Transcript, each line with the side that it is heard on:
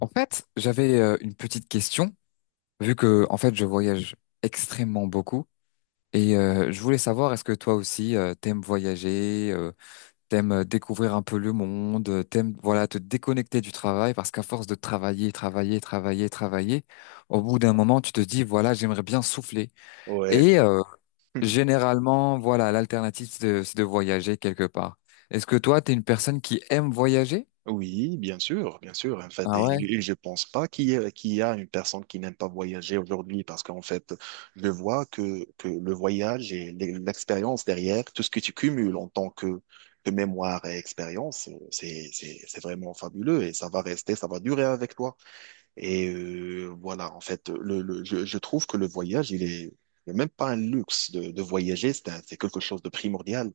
left: En fait, j'avais une petite question, vu que en fait je voyage extrêmement beaucoup et je voulais savoir est-ce que toi aussi t'aimes voyager, t'aimes découvrir un peu le monde, t'aimes voilà te déconnecter du travail parce qu'à force de travailler, travailler, travailler, travailler, au bout d'un moment tu te dis voilà j'aimerais bien souffler
right: Ouais,
left: et
right: ouais.
left: généralement voilà l'alternative c'est de voyager quelque part. Est-ce que toi t'es une personne qui aime voyager?
right: Oui, bien sûr, bien sûr. En fait,
left: Ah
right: et,
left: ouais,
right: et je pense pas qu'il y a, qu'il y a une personne qui n'aime pas voyager aujourd'hui parce qu'en fait, je vois que le voyage et l'expérience derrière, tout ce que tu cumules en tant que mémoire et expérience, c'est vraiment fabuleux et ça va rester, ça va durer avec toi. Voilà, en fait, je trouve que le voyage, il est il y même pas un luxe de voyager, c'est quelque chose de primordial.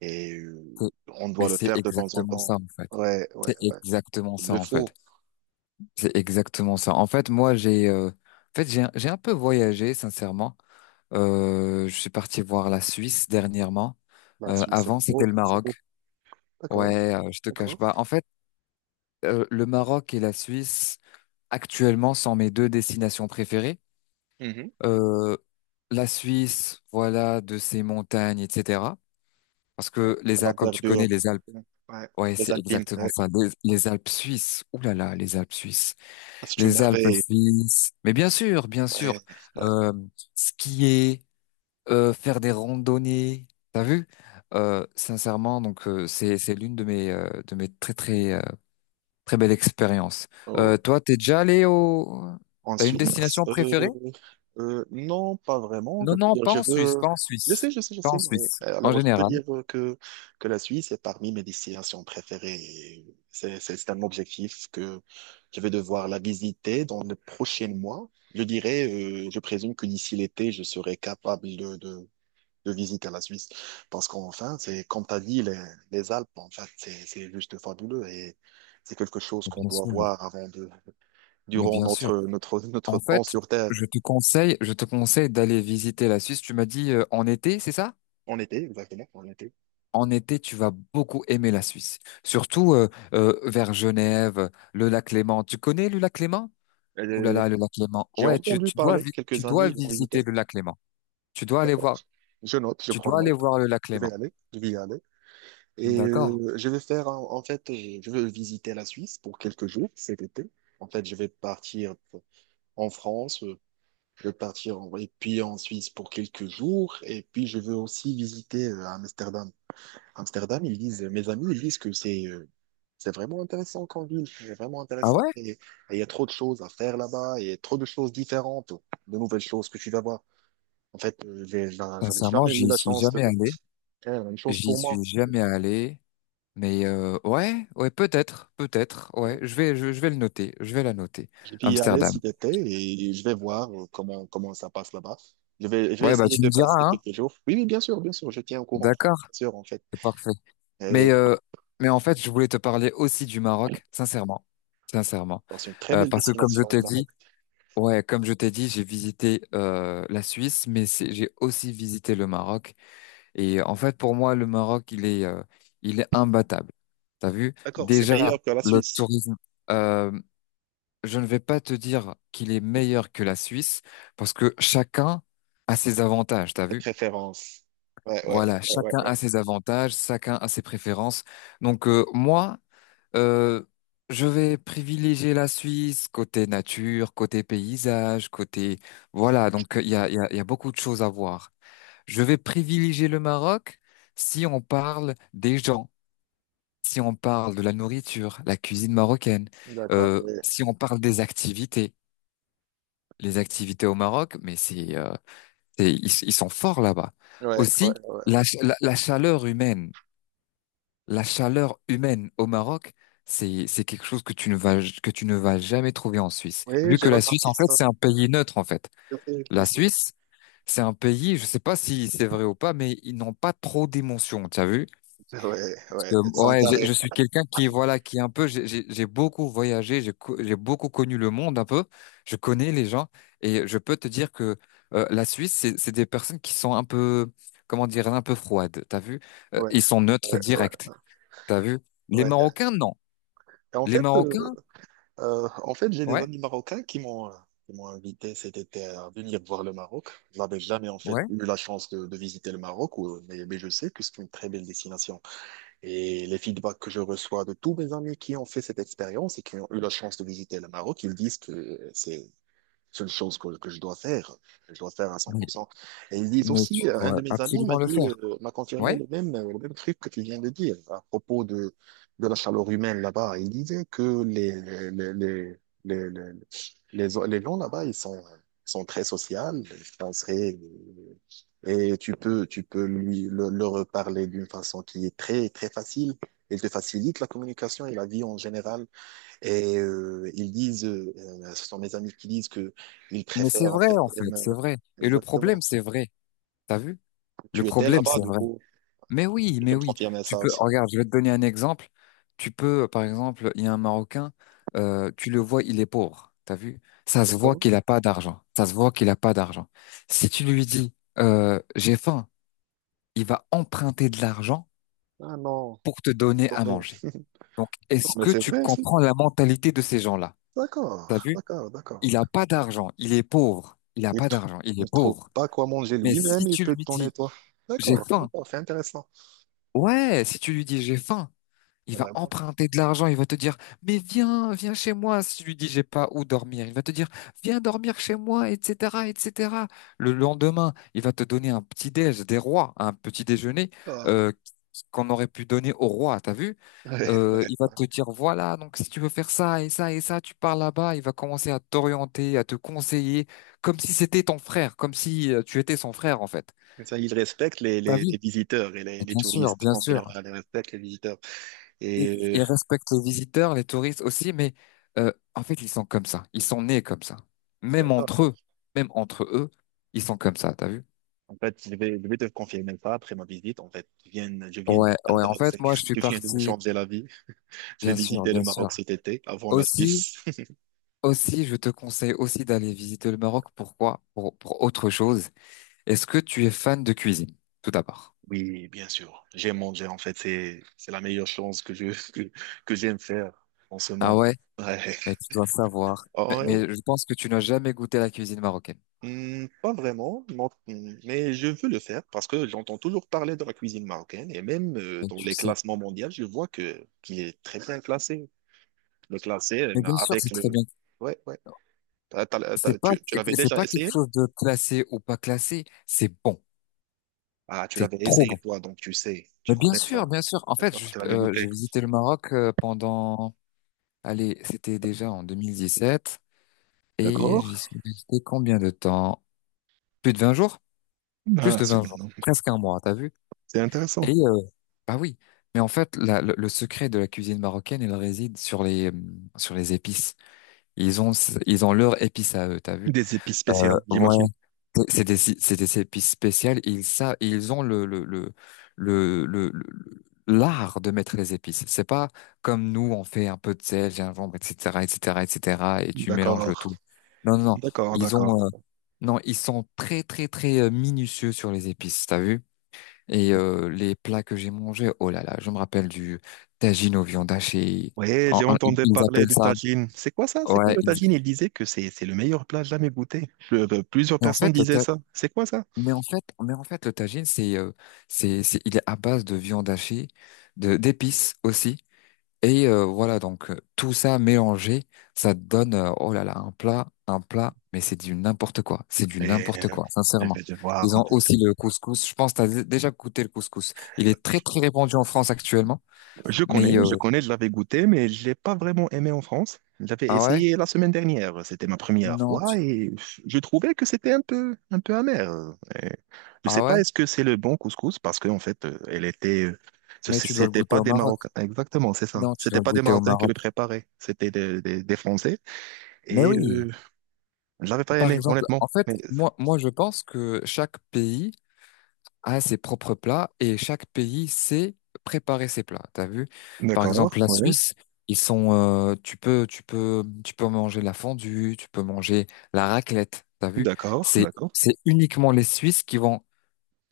right: Et euh,
left: c'est-
right: on doit
left: mais
right: le
left: c'est
right: faire de temps en
left: exactement
right: temps.
left: ça en fait.
right: Ouais, ouais,
left: C'est
right: ouais.
left: exactement
right: Il
left: ça
right: le
left: en fait.
right: faut.
left: C'est exactement ça. En fait, moi j'ai en fait j'ai un peu voyagé sincèrement. Je suis parti voir la Suisse dernièrement.
right: La Suisse,
left: Avant
right: c'est
left: c'était
right: beau,
left: le
right: c'est
left: Maroc.
right: beau. D'accord,
left: Ouais, je te cache
right: d'accord.
left: pas. En fait, le Maroc et la Suisse actuellement sont mes deux destinations préférées.
right: Mhm.
left: Euh, la Suisse, voilà, de ses montagnes, etc. Parce
right: Ouais,
left: que
right: à
left: les
right: la
left: Alpes, comme tu connais
right: verdure.
left: les Alpes,
right: Ouais.
left: ouais,
right: Les
left: c'est
right: Alpines,
left: exactement
right: ouais.
left: ça. Les Alpes suisses. Ouh là là, les Alpes suisses.
right: Ah, c'est une
left: Les Alpes
right: merveille.
left: suisses. Mais bien sûr, bien sûr.
right: Ouais, ouais.
left: Euh, Skier, faire des randonnées. T'as vu? Sincèrement, c'est l'une de mes, de mes très très très belles expériences.
right: Oh.
left: Toi, t'es déjà allé au T'as une
right: Ensuite,
left: destination préférée?
right: euh, non, pas vraiment. Je
left: Non,
right: peux
left: non,
right: dire,
left: pas
right: je
left: en Suisse,
right: veux.
left: pas en
right: Je sais,
left: Suisse,
right: je sais, je
left: pas en
right: sais. Mais,
left: Suisse. En
right: alors, je peux
left: général.
right: dire que la Suisse est parmi mes destinations préférées. Et c'est, c'est un objectif que je vais devoir la visiter dans les prochains mois. Je dirais, je présume que d'ici l'été, je serai capable de visiter la Suisse. Parce qu'enfin, c'est, comme tu as dit, les Alpes, en fait, c'est juste fabuleux et c'est quelque chose
left: Mais
right: qu'on
left: bien
right: doit
left: sûr,
right: voir avant de,
left: mais
right: durant
left: bien sûr.
right: notre
left: En
right: temps
left: fait,
right: sur Terre.
left: je te conseille d'aller visiter la Suisse. Tu m'as dit en été, c'est ça?
right: En été, exactement, en été.
left: En été, tu vas beaucoup aimer la Suisse, surtout vers Genève, le lac Léman. Tu connais le lac Léman? Ouh là
right: Euh,
left: là, le lac Léman.
right: j'ai
left: Ouais,
right: entendu parler,
left: tu
right: quelques
left: dois
right: amis l'ont invité.
left: visiter le lac Léman. Tu dois aller
right: D'accord.
left: voir,
right: Je note, je
left: tu
right: prends
left: dois aller
right: note.
left: voir le lac Léman.
right: Je vais y aller.
left: D'accord.
right: Je vais faire, en fait, je vais visiter la Suisse pour quelques jours cet été. En fait, je vais partir en France, je vais partir en, et puis en Suisse pour quelques jours. Et puis, je veux aussi visiter Amsterdam. Amsterdam, ils disent, mes amis, ils disent que c'est vraiment intéressant comme ville, c'est vraiment
left: Ah
right: intéressant
left: ouais?
right: et il y a trop de choses à faire là-bas et trop de choses différentes, de nouvelles choses que tu vas voir. En fait, j'avais
left: Sincèrement,
right: jamais eu
left: j'y
right: la
left: suis
right: chance de
left: jamais allé.
right: faire la même chose
left: J'y
right: pour
left: suis
right: moi.
left: jamais allé. Mais ouais, ouais, peut-être, peut-être. Ouais,
right: Ouais.
left: je vais le noter. Je vais la noter.
right: Je vais y aller
left: Amsterdam.
right: cet été et je vais voir comment, comment ça passe là-bas. Je vais
left: Ouais, bah
right: essayer
left: tu
right: de
left: me diras,
right: passer
left: hein.
right: quelques jours. Oui, oui, bien sûr, je tiens au courant.
left: D'accord.
right: Bien sûr, en fait.
left: C'est parfait. Mais,
right: Et,
left: euh, mais en fait, je voulais te parler aussi du Maroc, sincèrement, sincèrement.
right: alors, c'est une très belle
left: Parce que comme je
right: destination, le
left: t'ai
right: Maroc.
left: dit, ouais, comme je t'ai dit, j'ai visité la Suisse, mais j'ai aussi visité le Maroc. Et en fait, pour moi, le Maroc, il est imbattable. T'as vu?
right: D'accord, c'est
left: Déjà,
right: meilleur que la
left: le
right: Suisse,
left: tourisme, euh, je ne vais pas te dire qu'il est meilleur que la Suisse, parce que chacun a ses avantages. T'as
right: tes
left: vu?
right: préférences. Ouais, ouais,
left: Voilà,
right: ouais, ouais,
left: chacun
right: ouais.
left: a ses avantages, chacun a ses préférences. Moi. Euh, je vais privilégier la Suisse côté nature, côté paysage, côté... Voilà, il y a, il y a, il y a beaucoup de choses à voir. Je vais privilégier le Maroc si on parle des gens, si on parle de la nourriture, la cuisine marocaine,
right: D'accord, ouais,
left: si on parle des activités. Les activités au Maroc, mais ils sont forts là-bas.
right: ouais, ouais,
left: Aussi,
right: ouais.
left: la chaleur humaine. La chaleur humaine au Maroc, c'est quelque chose que tu ne vas que tu ne vas jamais trouver en Suisse.
right: Oui,
left: Vu
right: j'ai
left: que la Suisse,
right: remarqué
left: en fait,
right: ça.
left: c'est un pays neutre, en fait.
right: Je sais, je
left: La
right: sais.
left: Suisse, c'est un pays, je sais pas si c'est vrai ou pas, mais ils n'ont pas trop d'émotions, tu as vu?
right: Ouais,
left: Parce
right: ouais, ils
left: que,
right: sont
left: ouais,
right: carrés.
left: je suis quelqu'un qui, voilà, qui est un peu, j'ai beaucoup voyagé, j'ai beaucoup connu le monde un peu, je connais les gens, et je peux te dire que la Suisse, c'est des personnes qui sont un peu, comment dire, un peu froides, t'as vu?
right: Ouais,
left: Ils sont neutres
right: ouais, ouais,
left: directs. T'as vu? Les
right: ouais.
left: Marocains, non.
right: Et
left: Les Marocains,
right: en fait, j'ai des
left: ouais,
right: amis marocains qui m'ont invité cet été à venir voir le Maroc. Je n'avais jamais en fait
left: ouais,
right: eu la chance de visiter le Maroc, mais je sais que c'est une très belle destination. Et les feedbacks que je reçois de tous mes amis qui ont fait cette expérience et qui ont eu la chance de visiter le Maroc, ils disent que c'est seule chose que je dois faire, que je dois faire à
left: mais,
right: 100%. Et ils disent
left: mais
right: aussi,
left: tu
right: un de
left: dois
right: mes amis m'a
left: absolument le
right: dit,
left: faire.
right: m'a confirmé
left: Ouais,
right: le même truc que tu viens de dire à propos de la chaleur humaine là-bas. Il disait que les, les, les, les, les gens là-bas, sont très sociaux, sont très- et tu peux leur parler d'une façon qui est très, très facile. Il te facilite la communication et la vie en général et ils disent, ce sont mes amis qui disent que ils
left: mais c'est
right: préfèrent en
left: vrai,
right: fait
left: en fait,
right: M.
left: c'est vrai. Et le problème,
right: Exactement.
left: c'est vrai. T'as vu? Le
right: Tu étais
left: problème,
right: là-bas,
left: c'est
right: du
left: vrai.
right: coup,
left: Mais oui,
right: tu peux
left: mais
right: me
left: oui.
right: confirmer
left: Tu
right: ça
left: peux,
right: aussi.
left: regarde, je vais te donner un exemple. Tu peux, par exemple, il y a un Marocain, tu le vois, il est pauvre. T'as vu? Ça se voit
right: D'accord?
left: qu'il n'a pas d'argent. Ça se voit qu'il n'a pas d'argent. Si tu lui dis, j'ai faim, il va emprunter de l'argent
right: Ah non,
left: pour te donner
right: dans
left: à
right: les-
left: manger. Donc,
right: non,
left: est-ce
right: mais
left: que
right: c'est
left: tu
right: vrai, si.
left: comprends la mentalité de ces gens-là? T'as
right: D'accord,
left: vu?
right: d'accord, d'accord,
left: Il a
right: d'accord.
left: pas d'argent, il est pauvre. Il a
right: Il
left: pas
right: trouve,
left: d'argent, il est
right: il trouve
left: pauvre.
right: pas quoi manger
left: Mais
right: lui-même,
left: si
right: il
left: tu
right: peut te
left: lui
right: donner
left: dis,
right: toi.
left: j'ai
right: D'accord,
left: faim,
right: d'accord, c'est intéressant.
left: ouais, si tu lui dis, j'ai faim, il va
right: Vraiment.
left: emprunter de l'argent, il va te dire, mais viens, viens chez moi. Si tu lui dis, j'ai pas où dormir, il va te dire, viens dormir chez moi, etc., etc. Le lendemain, il va te donner un petit déj, des rois, un petit déjeuner,
right: D'accord.
left: euh, qu'on aurait pu donner au roi, t'as vu?
right: Ouais, ouais,
left: Il va
right: ouais.
left: te dire, voilà, donc si tu veux faire ça et ça et ça, tu pars là-bas, il va commencer à t'orienter, à te conseiller, comme si c'était ton frère, comme si tu étais son frère, en fait.
right: Comme ça, il respecte
left: T'as vu?
right: les visiteurs et les
left: Bien sûr,
right: touristes.
left: bien
right: En
left: sûr.
right: général, il respecte les visiteurs.
left: Ils,
right: Et euh,
left: ils respectent les visiteurs, les touristes aussi, mais en fait, ils sont comme ça. Ils sont nés comme ça. Même entre
right: d'accord.
left: eux, même entre eux, ils sont comme ça, t'as vu?
right: En fait, je vais te confirmer ça après ma visite. En fait, je viens
left: Ouais,
right: d'être
left: ouais, en fait,
right: intéressé.
left: moi, je suis
right: Je viens de me
left: parti,
right: changer la vie. Je vais
left: bien sûr,
right: visiter le
left: bien sûr.
right: Maroc cet été avant la
left: Aussi,
right: Suisse.
left: aussi, je te conseille aussi d'aller visiter le Maroc. Pourquoi? Pour autre chose. Est-ce que tu es fan de cuisine, tout d'abord?
right: Oui, bien sûr. J'aime manger. En fait, c'est la meilleure chose que je, que, que j'aime faire en ce
left: Ah
right: moment.
left: ouais?
right: Ouais.
left: Mais tu dois savoir.
right: Oh, ouais,
left: Mais je pense que tu n'as jamais goûté la cuisine marocaine.
right: hmm, pas vraiment, non, hmm, mais je veux le faire parce que j'entends toujours parler de la cuisine marocaine et même
left: Mais
right: dans
left: tu
right: les
left: sais.
right: classements mondiaux, je vois que qu'il est très bien classé. Le classé
left: Mais bien sûr,
right: avec
left: c'est très
right: le.
left: bien.
right: Ouais, ouais.
left: C'est pas,
right: Tu tu l'avais
left: c'est
right: déjà
left: pas quelque
right: essayé?
left: chose de classé ou pas classé. C'est bon.
right: Ah, tu
left: C'est
right: l'avais
left: trop bon.
right: essayé toi, donc tu sais,
left: Mais
right: tu
left: bien
right: connais
left: sûr,
right: ça.
left: bien sûr. En fait,
right: D'accord, tu l'avais
left: j'ai
right: goûté.
left: visité le Maroc pendant, allez, c'était déjà en 2017 et
right: D'accord.
left: j'y suis resté combien de temps? Plus de 20 jours? Plus
right: Ah,
left: de 20 jours, presque un mois, t'as vu?
right: c'est
left: Et
right: intéressant.
left: bah oui, mais en fait, le secret de la cuisine marocaine, il réside sur les épices. Ils ont ils ont leurs épices à eux, t'as vu?
right: Des épices spéciales,
left: Ouais,
right: j'imagine.
left: c'est c'est des épices spéciales. Ils ça ils ont l'art de mettre les épices. C'est pas comme nous, on fait un peu de sel, gingembre, etc., etc., etc. Et cetera, et tu mélanges le
right: D'accord,
left: tout. Non, non, non.
right: d'accord,
left: Ils
right: d'accord,
left: ont
right: d'accord.
left: non, ils sont très très très minutieux sur les épices, t'as vu? Et les plats que j'ai mangés, oh là là, je me rappelle du tagine aux viandes hachées
right: Ouais, j'ai entendu
left: Ils
right: parler
left: appellent
right: du
left: ça.
right: tagine. C'est quoi ça? C'est quoi
left: Ouais.
right: le tagine? Il disait que c'est le meilleur plat jamais goûté. Plusieurs
left: Mais en
right: personnes
left: fait, le
right: disaient
left: ta-
right: ça. C'est quoi ça?
left: mais en fait, le tagine, c'est, il est à base de viande hachée, de d'épices aussi. Et voilà, tout ça mélangé, ça donne, oh là là, un plat, un plat. Mais c'est du n'importe quoi. C'est du
right: Mais
left: n'importe
right: euh,
left: quoi,
right: je vais
left: sincèrement.
right: devoir
left: Ils
right: en
left: ont
right: fait.
left: aussi le couscous. Je pense que déjà goûté le couscous. Il est très très répandu en France actuellement.
right: Je connais,
left: Mais
right: je connais, je l'avais goûté, mais je l'ai pas vraiment aimé en France. J'avais
left: ah ouais?
right: essayé la semaine dernière, c'était ma première
left: Non,
right: fois
left: tu-
right: et je trouvais que c'était un peu amer. Et je sais
left: ah ouais?
right: pas, est-ce que c'est le bon couscous parce qu'en fait, elle était,
left: Mais tu dois le
right: c'était
left: goûter
right: pas
left: au
right: des
left: Maroc.
right: Marocains, exactement, c'est ça.
left: Non, tu
right: C'était
left: dois le
right: pas des
left: goûter au
right: Marocains qui
left: Maroc.
right: le préparaient, c'était des Français
left: Mais
right: et
left: oui.
right: je l'avais pas
left: Par
right: aimé,
left: exemple,
right: honnêtement.
left: en fait,
right: Mais
left: moi, je pense que chaque pays a ses propres plats et chaque pays sait préparer ses plats. T'as vu? Par exemple,
right: d'accord,
left: la
right: ouais,
left: Suisse, ils sont, tu peux manger la fondue, tu peux manger la raclette. T'as vu?
right: d'accord,
left: C'est,
right: d'accord.
left: c'est uniquement les Suisses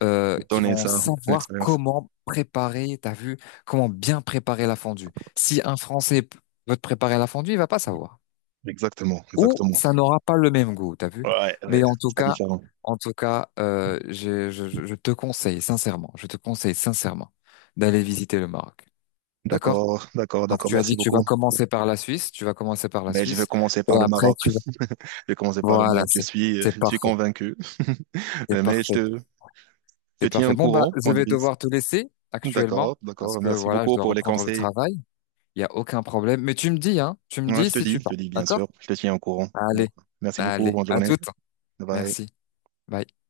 left: qui
right: Donner
left: vont
right: ça, c'est une
left: savoir
right: expérience.
left: comment préparer, t'as vu, comment bien préparer la fondue. Si un Français veut te préparer la fondue, il va pas savoir.
right: Exactement,
left: Ou
right: exactement.
left: ça n'aura pas le même goût, t'as vu.
right: Ouais, ouais,
left: Mais
right: c'est pas différent.
left: en tout cas, je te conseille sincèrement, je te conseille sincèrement d'aller visiter le Maroc. D'accord?
right: D'accord, d'accord,
left: Donc
right: d'accord.
left: tu as
right: Merci
left: dit tu vas
right: beaucoup.
left: commencer par la Suisse, tu vas commencer par la
right: Mais je vais
left: Suisse,
right: commencer
left: et
right: par le
left: après
right: Maroc.
left: tu vas...
right: Je vais commencer par le
left: Voilà,
right: Maroc.
left: c'est
right: Je suis
left: parfait.
right: convaincu.
left: C'est
right: Mais
left: parfait.
right: je te
left: C'est
right: tiens
left: parfait.
right: au
left: Bon, bah,
right: courant
left: je
right: qu'on
left: vais
right: divise.
left: devoir te laisser actuellement
right: D'accord,
left: parce
right: d'accord.
left: que
right: Merci
left: voilà, je
right: beaucoup
left: dois
right: pour les
left: reprendre le
right: conseils.
left: travail. Il n'y a aucun problème. Mais tu me dis, hein, tu me
right: Ouais,
left: dis si tu
right: je te
left: pars.
right: dis, bien sûr.
left: D'accord?
right: Je te tiens au courant. Donc,
left: Allez,
right: merci beaucoup.
left: allez,
right: Bonne
left: à
right: journée.
left: toutes.
right: Bye.
left: Merci. Bye.